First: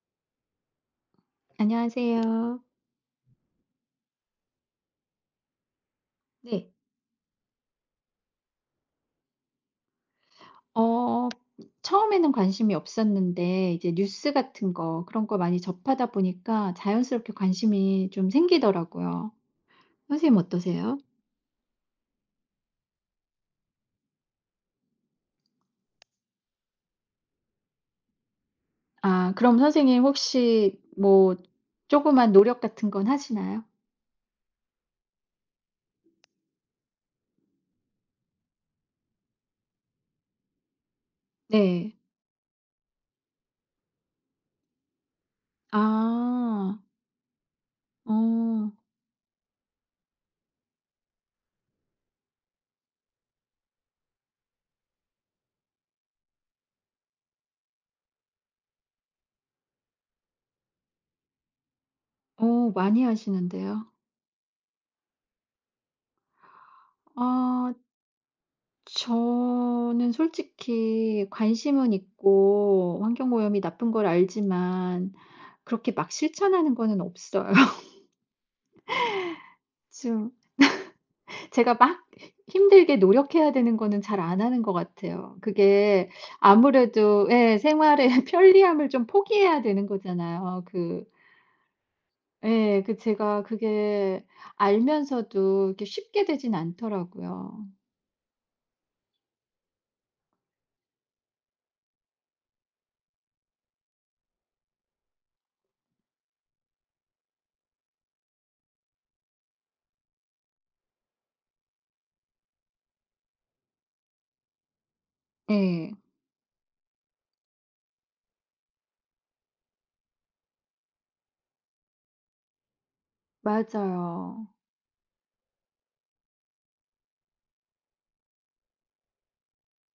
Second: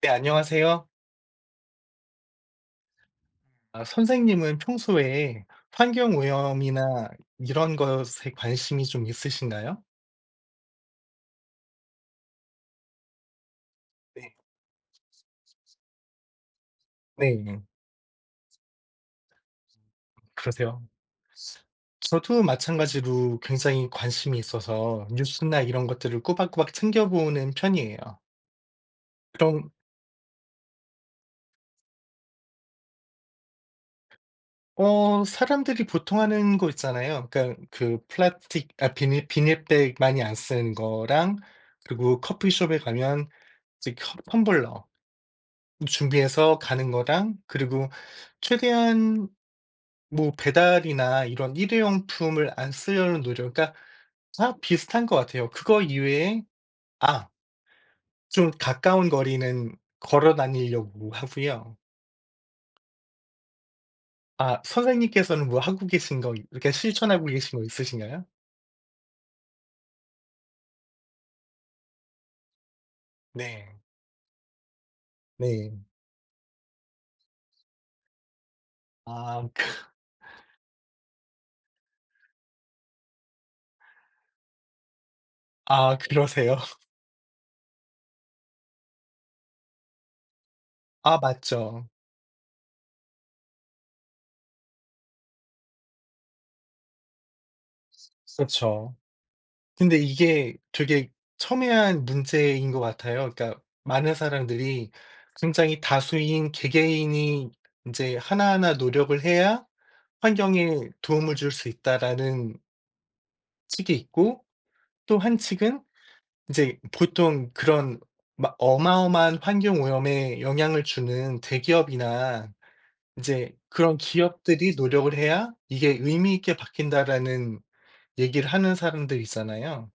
네, 안녕하세요. 안녕하세요. 선생님은 평소에 환경 네. 오염이나 이런 것에 관심이 좀 있으신가요? 어 처음에는 관심이 없었는데 이제 뉴스 네. 같은 거 그런 거 많이 접하다 보니까 자연스럽게 네, 관심이 좀 생기더라고요. 선생님 그러세요. 어떠세요? 저도 마찬가지로 굉장히 관심이 있어서 뉴스나 이런 것들을 꼬박꼬박 챙겨보는 편이에요. 아, 그럼 그럼, 선생님 혹시 뭐 조그만 노력 같은 건 하시나요? 사람들이 보통 하는 거 있잖아요. 그러니까 그 플라스틱, 비닐, 비닐백 많이 안 쓰는 거랑, 네. 그리고 커피숍에 가면 이제 텀블러 준비해서 아. 가는 거랑 그리고 어. 최대한 뭐 배달이나 이런 일회용품을 안 쓰려는 노력, 그러니까 다 비슷한 것 같아요. 그거 이외에 아 좀 가까운 거리는 걸어 다니려고 하고요. 많이 하시는데요. 선생님께서는 뭐 하고 계신 거, 이렇게 실천하고 계신 거 아, 있으신가요? 저는 솔직히 관심은 있고 환경오염이 네. 나쁜 걸 알지만 네. 그렇게 막 실천하는 거는 없어요. 아 그 좀 제가 막 힘들게 노력해야 되는 거는 잘 안 하는 것 같아요. 아 그게. 그러세요? 아무래도 예 생활의 편리함을 좀 포기해야 되는 거잖아요. 그. 아 맞죠. 예, 그 제가 그게 알면서도 이렇게 쉽게 되진 않더라고요. 그렇죠. 근데 이게 되게 첨예한 문제인 것 같아요. 그러니까 많은 사람들이 굉장히 다수인 개개인이 인제 하나하나 노력을 해야 환경에 도움을 줄 수 있다라는 측이 있고, 또 한 측은 예. 인제 보통 그런 막 어마어마한 환경 오염에 영향을 주는 대기업이나 인제 그런 맞아요. 기업들이 노력을 해야 이게 의미 있게 바뀐다라는 얘기를 하는 사람들 있잖아요.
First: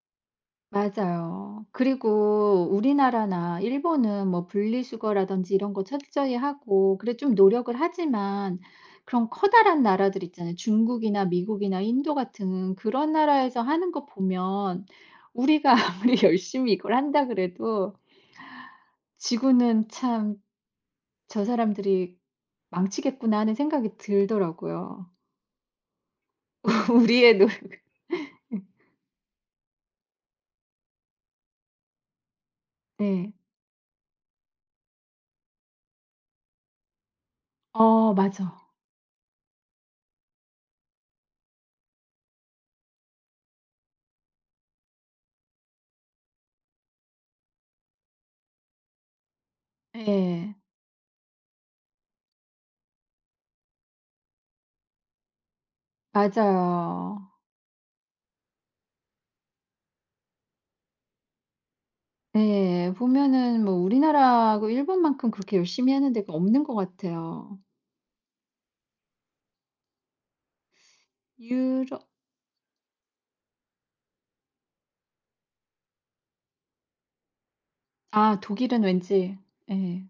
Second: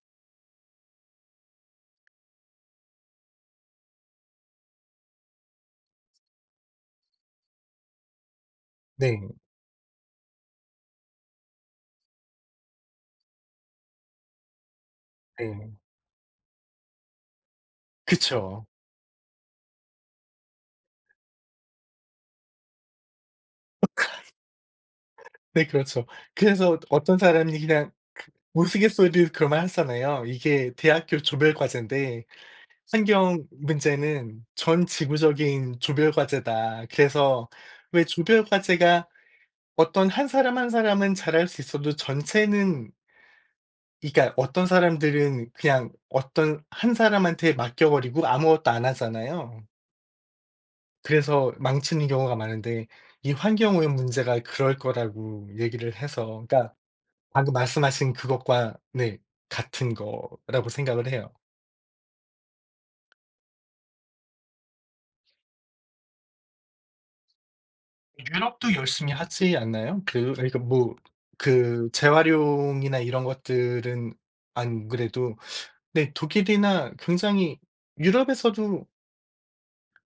맞아요. 그리고 우리나라나 일본은 뭐 분리수거라든지 이런 거 철저히 하고 그래 좀 노력을 하지만 네. 그런 커다란 나라들 있잖아요. 중국이나 미국이나 인도 같은 그런 나라에서 하는 거 보면 우리가 네. 아무리 열심히 이걸 한다 그래도 그쵸. '지구는 참 저 사람들이 망치겠구나.' 하는 생각이 들더라고요. 네 그렇죠. 그래서 어떤 우리의 노 사람이 력 그냥 우스갯소리로 그런 말 하잖아요. 이게 대학교 조별 과제인데 네. 환경 문제는 전 지구적인 조별 과제다. 그래서 왜 어 조별 맞아. 과제가 어떤 한 사람 한 사람은 잘할 수 있어도 전체는, 그러니까 어떤 사람들은 그냥 어떤 한 사람한테 맡겨 버리고 아무것도 안 하잖아요. 네. 그래서 망치는 경우가 많은데 이 환경오염 문제가 그럴 거라고 얘기를 해서, 그러니까 맞아요. 방금 말씀하신 그것과 네 같은 거라고 생각을 해요. 네, 보면은 뭐 우리나라하고 일본만큼 그렇게 열심히 하는 데가 없는 것 같아요. 유럽도 열심히 하지 않나요? 그러니까 뭐 그 유럽. 재활용이나 이런 것들은 안 그래도 네 독일이나 굉장히 아, 독일은 유럽에서도 왠지. 예.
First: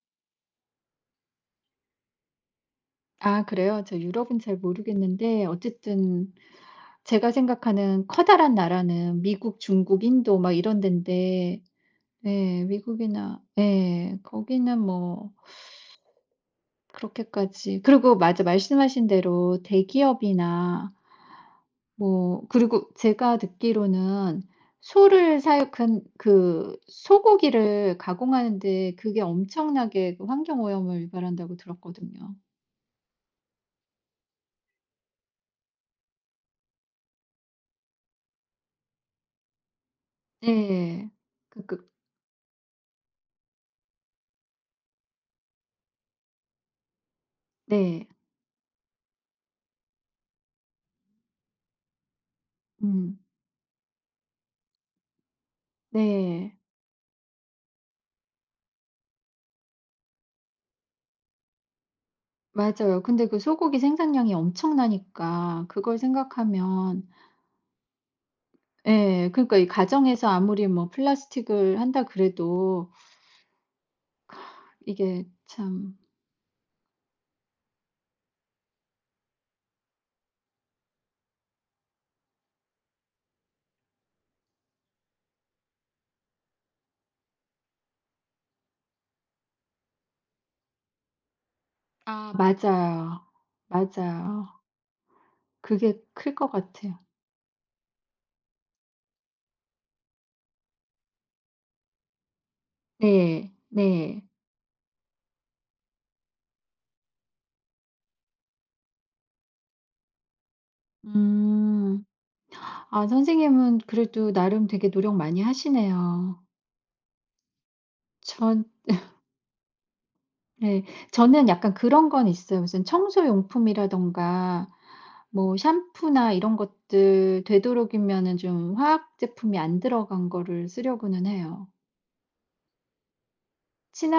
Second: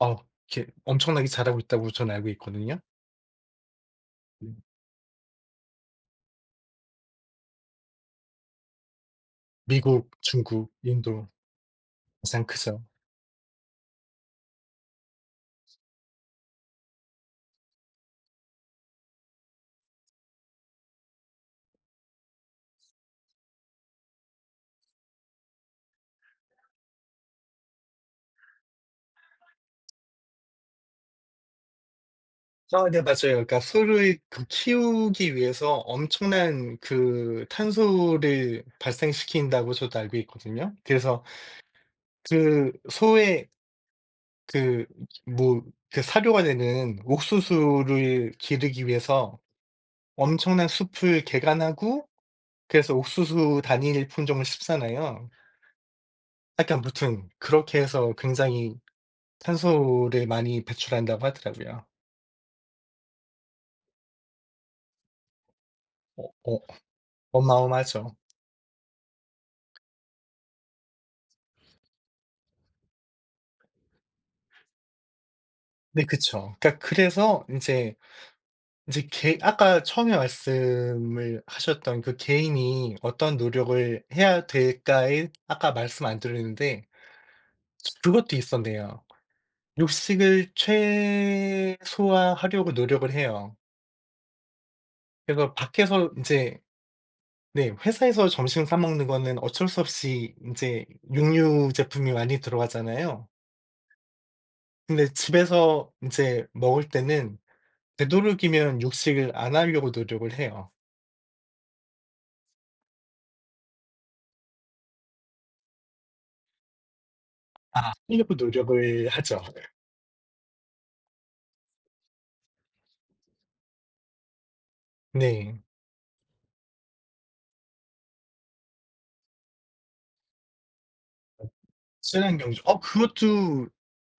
어 이렇게 엄청나게 잘하고 있다고 저는 알고 있거든요. 아, 그래요? 저 유럽은 네. 잘 모르겠는데 어쨌든 제가 생각하는 커다란 나라는 미국, 중국, 미국, 인도 막 중국, 이런 인 인도 데 가장 예, 크죠. 미국이나 예 거기는 뭐 그렇게까지. 그리고 맞아, 말씀하신 대로 대기업이나 뭐. 그리고 제가 듣기로는 소를 사육 근 그 소고기를 가공하는데 그게 엄청나게 그 환경 오염을 유발한다고 들었거든요. 아 네 맞아요. 그러니까 소를 그 키우기 위해서 엄청난 그 탄소를 발생시킨다고 저도 알고 있거든요. 네. 그래서 그 그. 그 소의 그 뭐 그 사료가 되는 네. 옥수수를 기르기 위해서 엄청난 숲을 개간하고, 그래서 음. 옥수수 단일 품종을 심잖아요. 네. 약간 무튼 그렇게 해서 굉장히 탄소를 많이 배출한다고 하더라고요. 맞아요. 근데 그 소고기 생산량이 엄청나니까 그걸 어 어 생각하면. 어마어마하죠. 예. 그러니까 이 가정에서 아무리 뭐 플라스틱을 한다 그래도 이게 참. 네 그쵸. 그러니까 그래서 이제 이제 개 아까 처음에 말씀을 하셨던 그 '개인이 어떤 노력을 해야 될까.'에 아까 말씀 안 드렸는데 그것도 있었네요. 육식을 아. 최소화하려고 노력을 맞아요. 해요. 맞아요. 그래서 그게 밖에서 이클 것 제 같아요. 네 회사에서 점심 사 먹는 거는 어쩔 수 없이 이제 육류 제품이 많이 들어가잖아요. 네. 네. 근데 집에서 이제 먹을 때는 되도록이면 육식을 안 하려고 노력을 해요. 음. 아, 선생님은 그래도 나름 되게 노력 많이 하시네요. 아. 하려고 전. 노력을 하죠. 네. 저는 약간 그런 건 있어요. 무슨 청소용품이라든가 뭐 네. 샴푸나 이런 것들 되도록이면은 좀 화학 제품이 안 들어간 거를 쓰려고는 해요. 친환경주 어 그것도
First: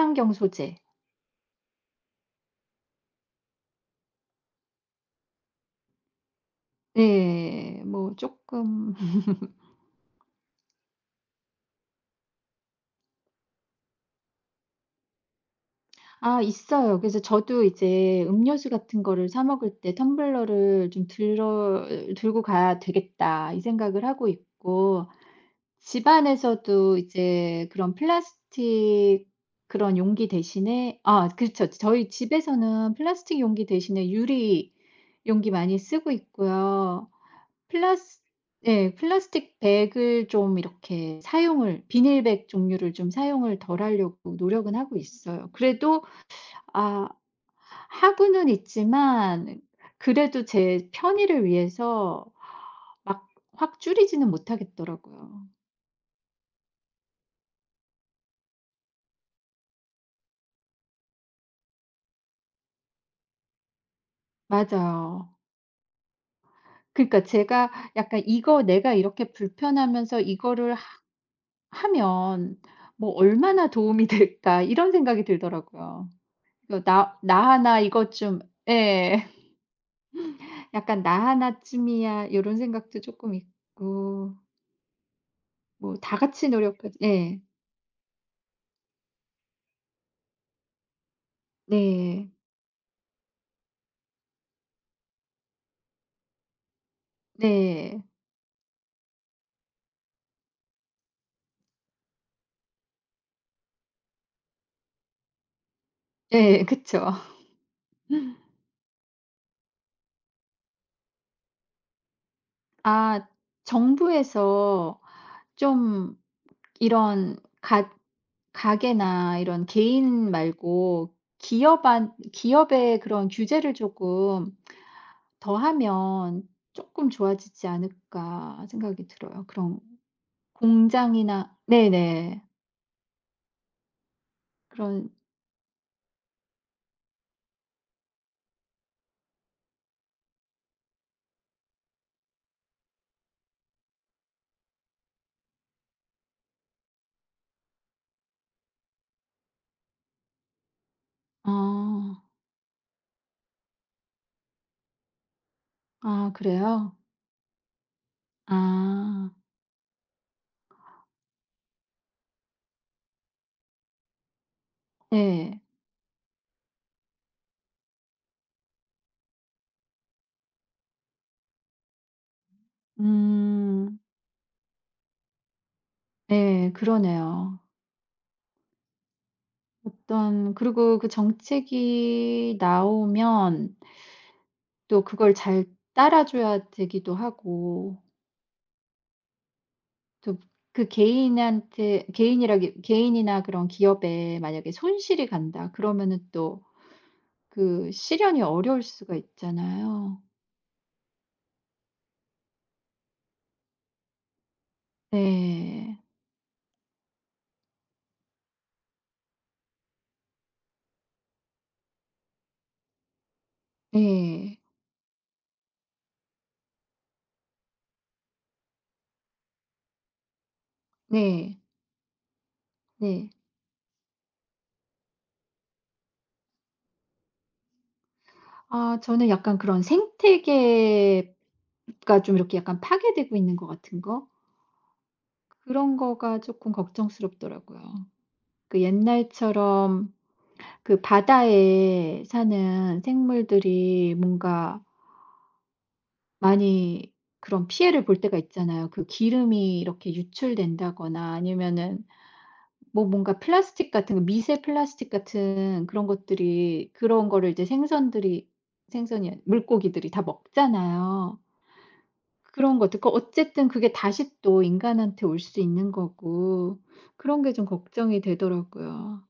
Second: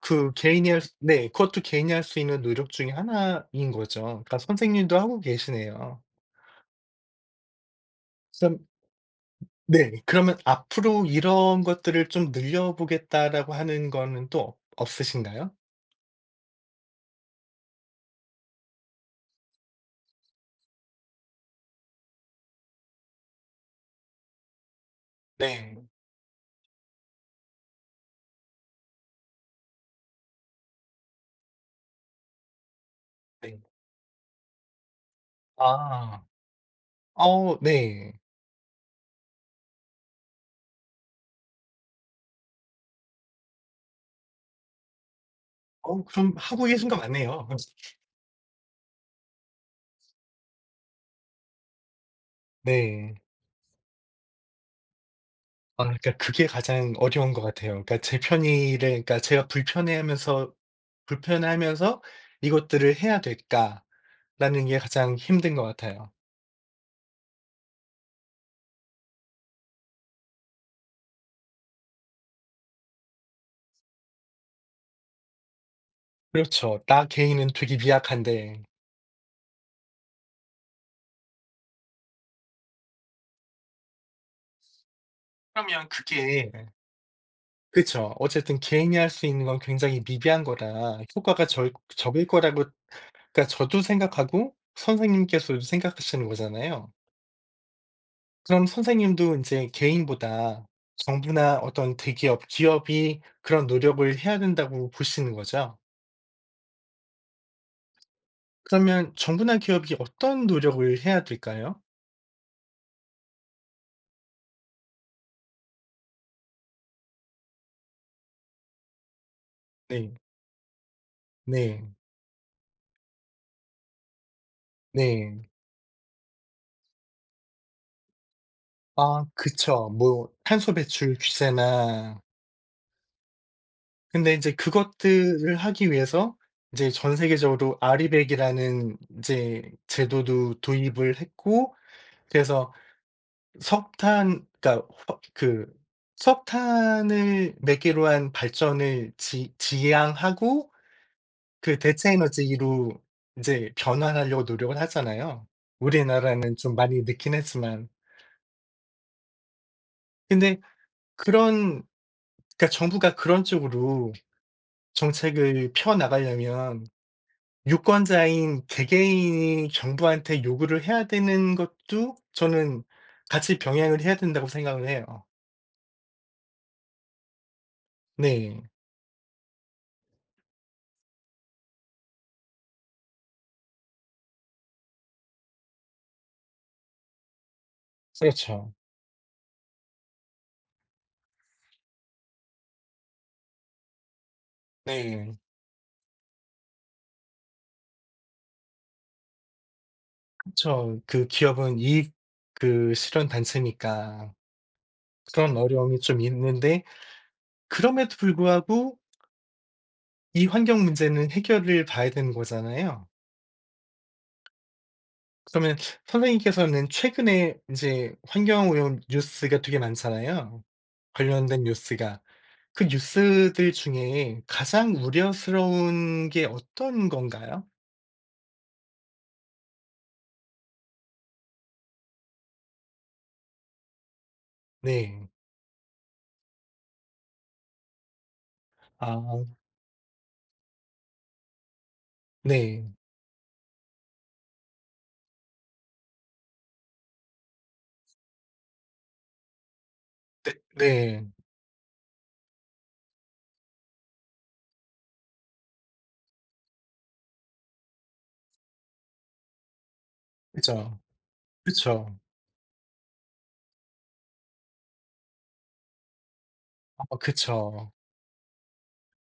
그 개인이 소재. 할 수 네 그것도 개인이 할 수 있는 노력 중에 하나인 거죠. 그러니까 선생님도 하고 계시네요. 네. 뭐 그럼 쪼끔. 네. 그러면 '앞으로 이런 것들을 좀 늘려 보겠다.'라고 하는 거는 또 없 없으신가요? 아, 있어요. 그래서 저도 이제 음료수 같은 거를 사 먹을 때 '텀블러를 좀 들어 들고 가야 되겠다.' 이 생각을 하고 있고 네. 집안에서도 이제 그런 플라스틱 그런 용기 대신에. 아, 그렇죠. 저희 집에서는 플라스틱 네. 용기 대신에 유리 용기 많이 쓰고 아. 있고요. 어 네. 플라스 네, 플라스틱 백을 좀 이렇게 사용을 비닐백 종류를 좀 사용을 덜 하려고 노력은 하고 있어요. 그래도. 어 그럼 하고 계신 거 아, 맞네요. 하고는 있지만 그래도 제 편의를 위해서 네. 막 확 줄이지는 못하겠더라고요. 아 그러니까 그게 가장 어려운 것 같아요. 그러니까 제 편의를 그러니까 제가 불편해하면서 '이것들을 해야 될까?' 라는 게 가장 맞아요. 힘든 것 같아요. 그러니까 제가 약간 '이거 내가 이렇게 불편하면서 이거를 하 하면 뭐 얼마나 도움이 될까?' 이런 생각이 들더라고요. 이거 그렇죠. 나 '나 개인은 나 되게 하나 이것 좀.' 미약한데 예. 약간 '나 하나쯤이야.' 이런 생각도 조금 있고 그러면 뭐 다 같이 그게 노력하지. 예. 그쵸. 어쨌든 개인이 할 수 있는 건 굉장히 미비한 거라 효과가 적을 네. 거라고, 그러니까 저도 생각하고 선생님께서도 생각하시는 거잖아요. 네. 그럼 선생님도 이제 개인보다 정부나 어떤 대기업, 기업이 그런 노력을 해야 된다고 보시는 거죠. 네, 그쵸. 그러면 정부나 기업이 어떤 노력을 해야 될까요? 아, 정부에서 좀 이런 가 가게나 이런 네. 개인 말고 네. 기업한 기업의 그런 규제를 조금 네. 더하면 조금 좋아지지 않을까 생각이 아 들어요. 그런 그쵸. 뭐 탄소 배출 공장이나 규제나, 네네. 근데 이제 그런. 그것들을 하기 위해서 이제 전 세계적으로 아리백이라는 이제 제도도 도입을 했고, 그래서 석탄 그러니까 허 그 석탄을 매개로 한 발전을 지지향하고 그 대체 아. 에너지로 이제 변환하려고 노력을 하잖아요. 아, 우리나라는 좀 그래요? 많이 늦긴 했지만. 아. 근데 그런 그러니까 정부가 그런 쪽으로 네. 정책을 펴 나가려면 유권자인 개개인이 정부한테 요구를 해야 되는 것도 저는 같이 음 병행을 해야 된다고 생각을 해요. 네, 그러네요. 네. 어떤 그리고 그 정책이 나오면 또 그걸 잘 따라줘야 되기도 하고 그렇죠. 또 그 개인한테 개인이라기 개인이나 그런 기업에 만약에 손실이 네. 간다 그러면은 또 그 실현이 어려울 수가 있잖아요. 그죠그 기업은 이익 그 실현 단체니까 그런 네. 어려움이 좀 있는데, 그럼에도 불구하고 이 환경 문제는 해결을 봐야 되는 거잖아요. 네. 그러면 선생님께서는 최근에 이제 환경 오염 뉴스가 되게 많잖아요, 네. 관련된 뉴스가. 그 네. 뉴스들 중에 가장 우려스러운 게 어떤 건가요? 아, 저는 약간 그런 생태계가 좀 이렇게 약간 파괴되고 있는 것 같은 거, 네. 그런 거가 조금 걱정스럽더라고요. 그 아 옛날처럼 그 바다에 네. 사는 생물들이 뭔가 많이 그런 피해를 볼 때가 있잖아요. 그 기름이 이렇게 네. 유출된다거나 아니면은 뭐 뭔가 플라스틱 같은 거, 미세 플라스틱 같은 그런 것들이 그런 거를 이제 생선들이, 생선이 아니 물고기들이 다 그죠. 먹잖아요. 그쵸. 그런 것들 그 어쨌든 그게 다시 또 인간한테 올 수 있는 거고 어 그런 게 좀 그쵸. 걱정이 되더라고요.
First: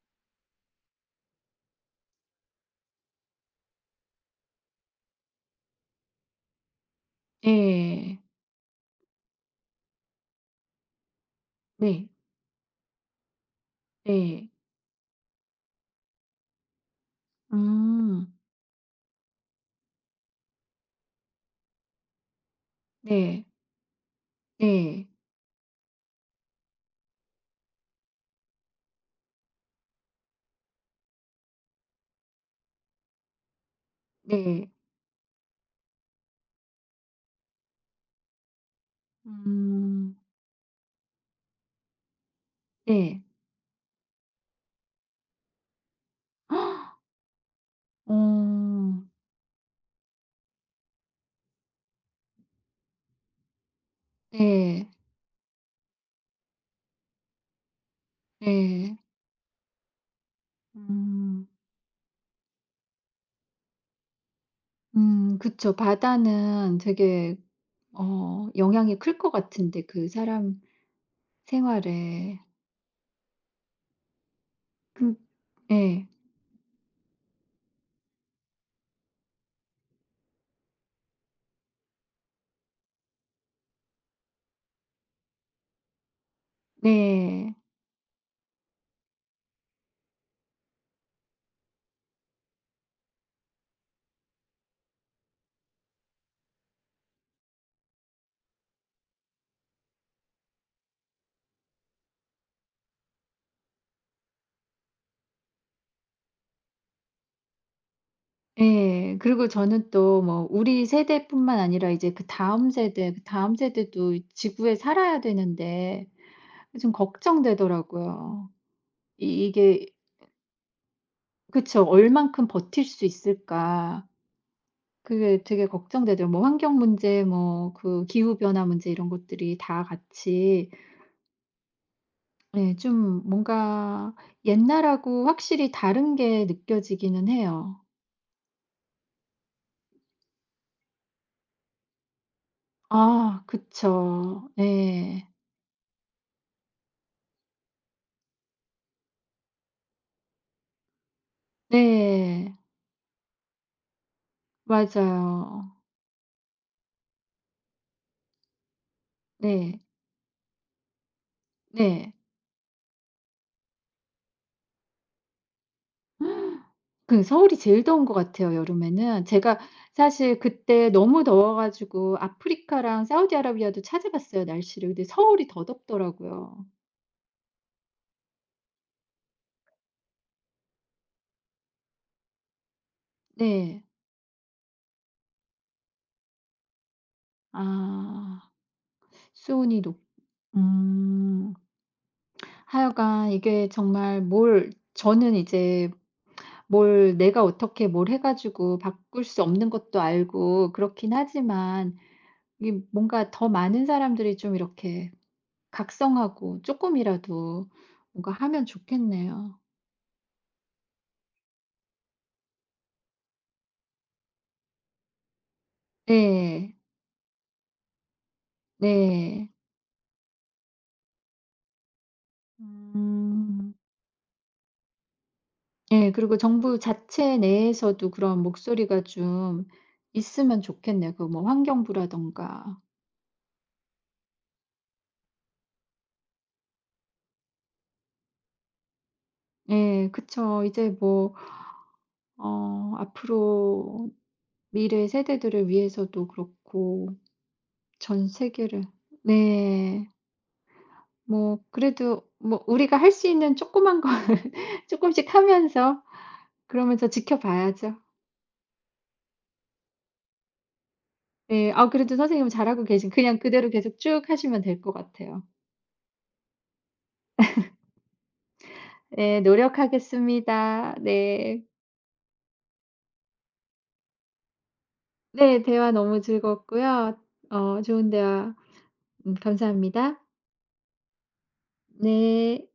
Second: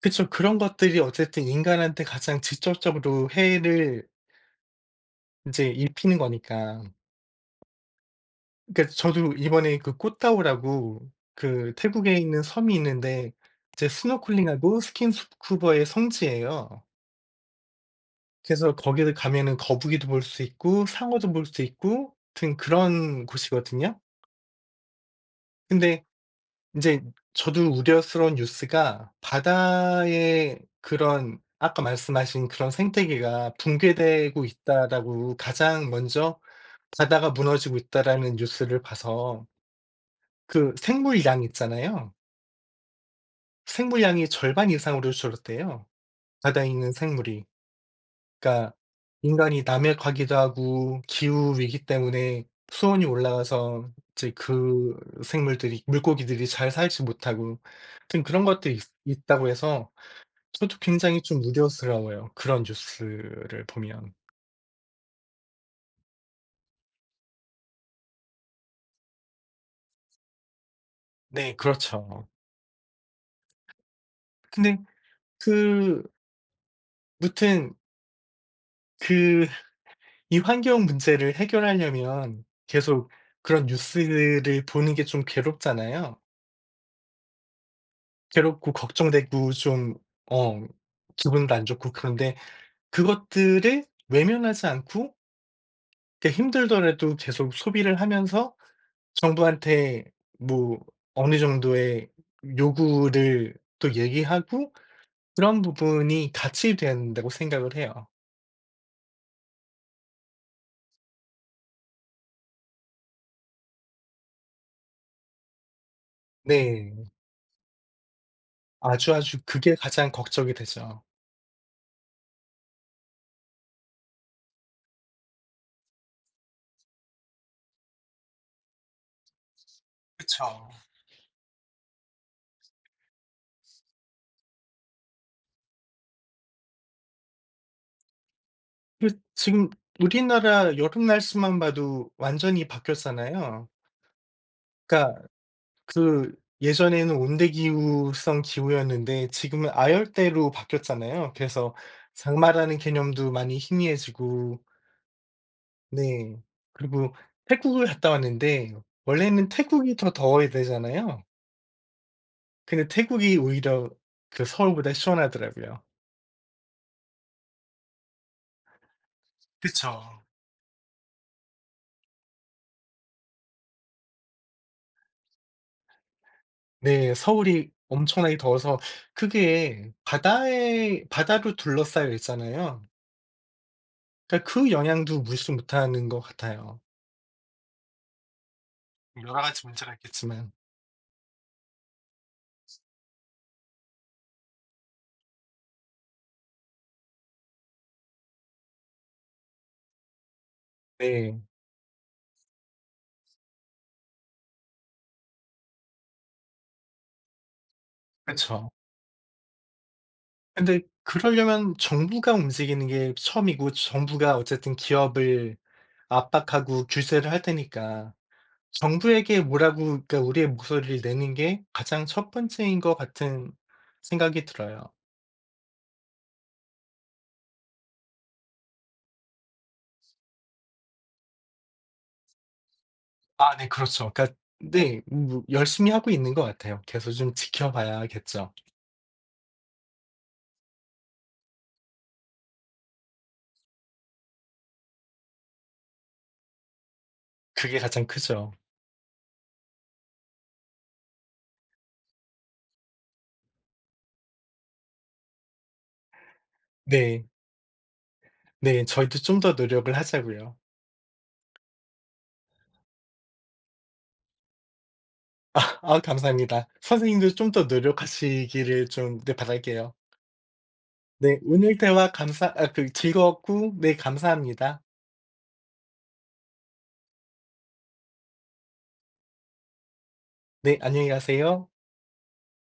그쵸. 그런 것들이 어쨌든 인간한테 가장 직접적으로 해를 인제 입히는 거니까. 네. 그러니까 저도 이번에 그 꽃다우라고 그 네. 태국에 있는 섬이 있는데 이제 네. 스노클링하고 스킨스쿠버의 성지예요. 음. 그래서 거기를 가면은 거북이도 볼 수 있고 상어도 볼 수 있고 하여튼 그런 네. 곳이거든요. 네. 근데 인제 저도 우려스러운 뉴스가 바다의 그런 아까 말씀하신 그런 생태계가 '붕괴되고 네. 있다.'라고, 가장 먼저 '바다가 무너지고 있다.'라는 뉴스를 봐서. 음. 그 생물량 있잖아요. 네. 생물량이 절반 이상으로 줄었대요, 바다에 있는 생물이. 어. 그러니까 인간이 남획하기도 하고 기후 위기 때문에 수온이 올라가서 이제 네. 그 생물들이 물고기들이 잘 살지 못하고 하여튼 그런 것들이 있 네. 있다고 해서 저도 굉장히 좀 음. 우려스러워요, 그런 뉴스를 보면. 그쵸. 바다는 되게 영향이 클 것 같은데 그 사람 네 그렇죠. 생활에. 근데 그. 그 예. 무튼 그 이 환경 문제를 해결하려면 계속 그런 뉴스를 보는 게 좀 괴롭잖아요. 네. 괴롭고 걱정되고 좀 어 기분도 안 좋고 그런데 그것들을 외면하지 않고 그 힘들더라도 계속 소비를 하면서 정부한테 뭐 어느 정도의 요구를 또 얘기하고 그런 부분이 같이 된다고 생각을 해요. 예. 그리고 저는 또 뭐 우리 세대뿐만 아니라 이제 그다음 세대, 그다음 세대도 이 지구에 살아야 되는데 좀 네. 걱정되더라고요. 아주아주 이 그게 이게 가장 걱정이 되죠. 그쵸. '얼만큼 버틸 수 있을까?' 그게 되게 걱정되죠. 뭐 환경 문제, 뭐 그 기후 변화 문제 이런 것들이 다 그쵸. 같이 예 좀 뭔가 옛날하고 확실히 다른 게 느껴지기는 해요. 그 지금 우리나라 여름 날씨만 봐도 완전히 아, 바뀌었잖아요. 그쵸. 그러니까 네. 그 예전에는 온대기후성 기후였는데 지금은 아열대로 바뀌었잖아요. 그래서 네. 장마라는 개념도 많이 희미해지고 맞아요. 네. 그리고 태국을 갔다 왔는데 원래는 네. 태국이 더 더워야 되잖아요. 네. 근데 태국이 오히려 그 서울보다 시원하더라고요. 그 서울이 제일 더운 것 같아요 여름에는. 제가 그쵸. 사실 그때 너무 더워 가지고 아프리카랑 사우디아라비아도 찾아봤어요 날씨를. 근데 서울이 더 덥더라고요. 네. 서울이 엄청나게 더워서 그게 바다에 바다로 둘러싸여 있잖아요. 네. 그러니까 그 영향도 무시 못하는 것 같아요. 아. 여러 가지 수온이 문제가 있높 겠 지만 음. 하여간 이게 정말 뭘 저는 이제 뭘 내가 어떻게 뭘 해 가지고 바꿀 수 없는 것도 알고 그렇긴 네. 하지만 이게 뭔가 더 많은 사람들이 좀 이렇게 각성하고 조금이라도 뭔가 하면 그쵸. 좋겠네요. 근데 그러려면 정부가 움직이는 게 처음이고, 정부가 어쨌든 기업을 네. 압박하고 규제를 할 테니까 정부에게 네. 뭐라고, 그러니까 우리의 목소리를 내는 게 가장 첫 번째인 것 같은 음. 생각이 들어요. 네, 그리고 정부 자체 내에서도 그런 목소리가 좀 있으면 좋겠네요. 그 뭐 환경부라든가. 아 네 그렇죠. 그러니까 네 뭐 열심히 하고 있는 것 같아요. 계속 좀 지켜봐야겠죠. 예. 그쵸. 이제 뭐 앞으로 미래 세대들을 위해서도 그렇고 그게 가장 전 크죠. 세계를. 네. 뭐 그래도 뭐 우리가 할 수 있는 조그만 걸 조금씩 하면서 그러면서 네. 지켜봐야죠. 네. 저희도 좀 더 노력을 하자고요. 네, 아, 그래도 선생님은 잘하고 계신 그냥 그대로 계속 쭉 하시면 될 것 같아요. 아 감사합니다. 선생님도 좀 더 노력하시기를 좀 네 네, 바랄게요. 노력하겠습니다. 네. 네. 오늘 대화 감사 아 그 즐거웠고 네 감사합니다. 네. 대화 너무 즐거웠고요. 좋은 대화 감사합니다. 네. 안녕히 가세요. 네.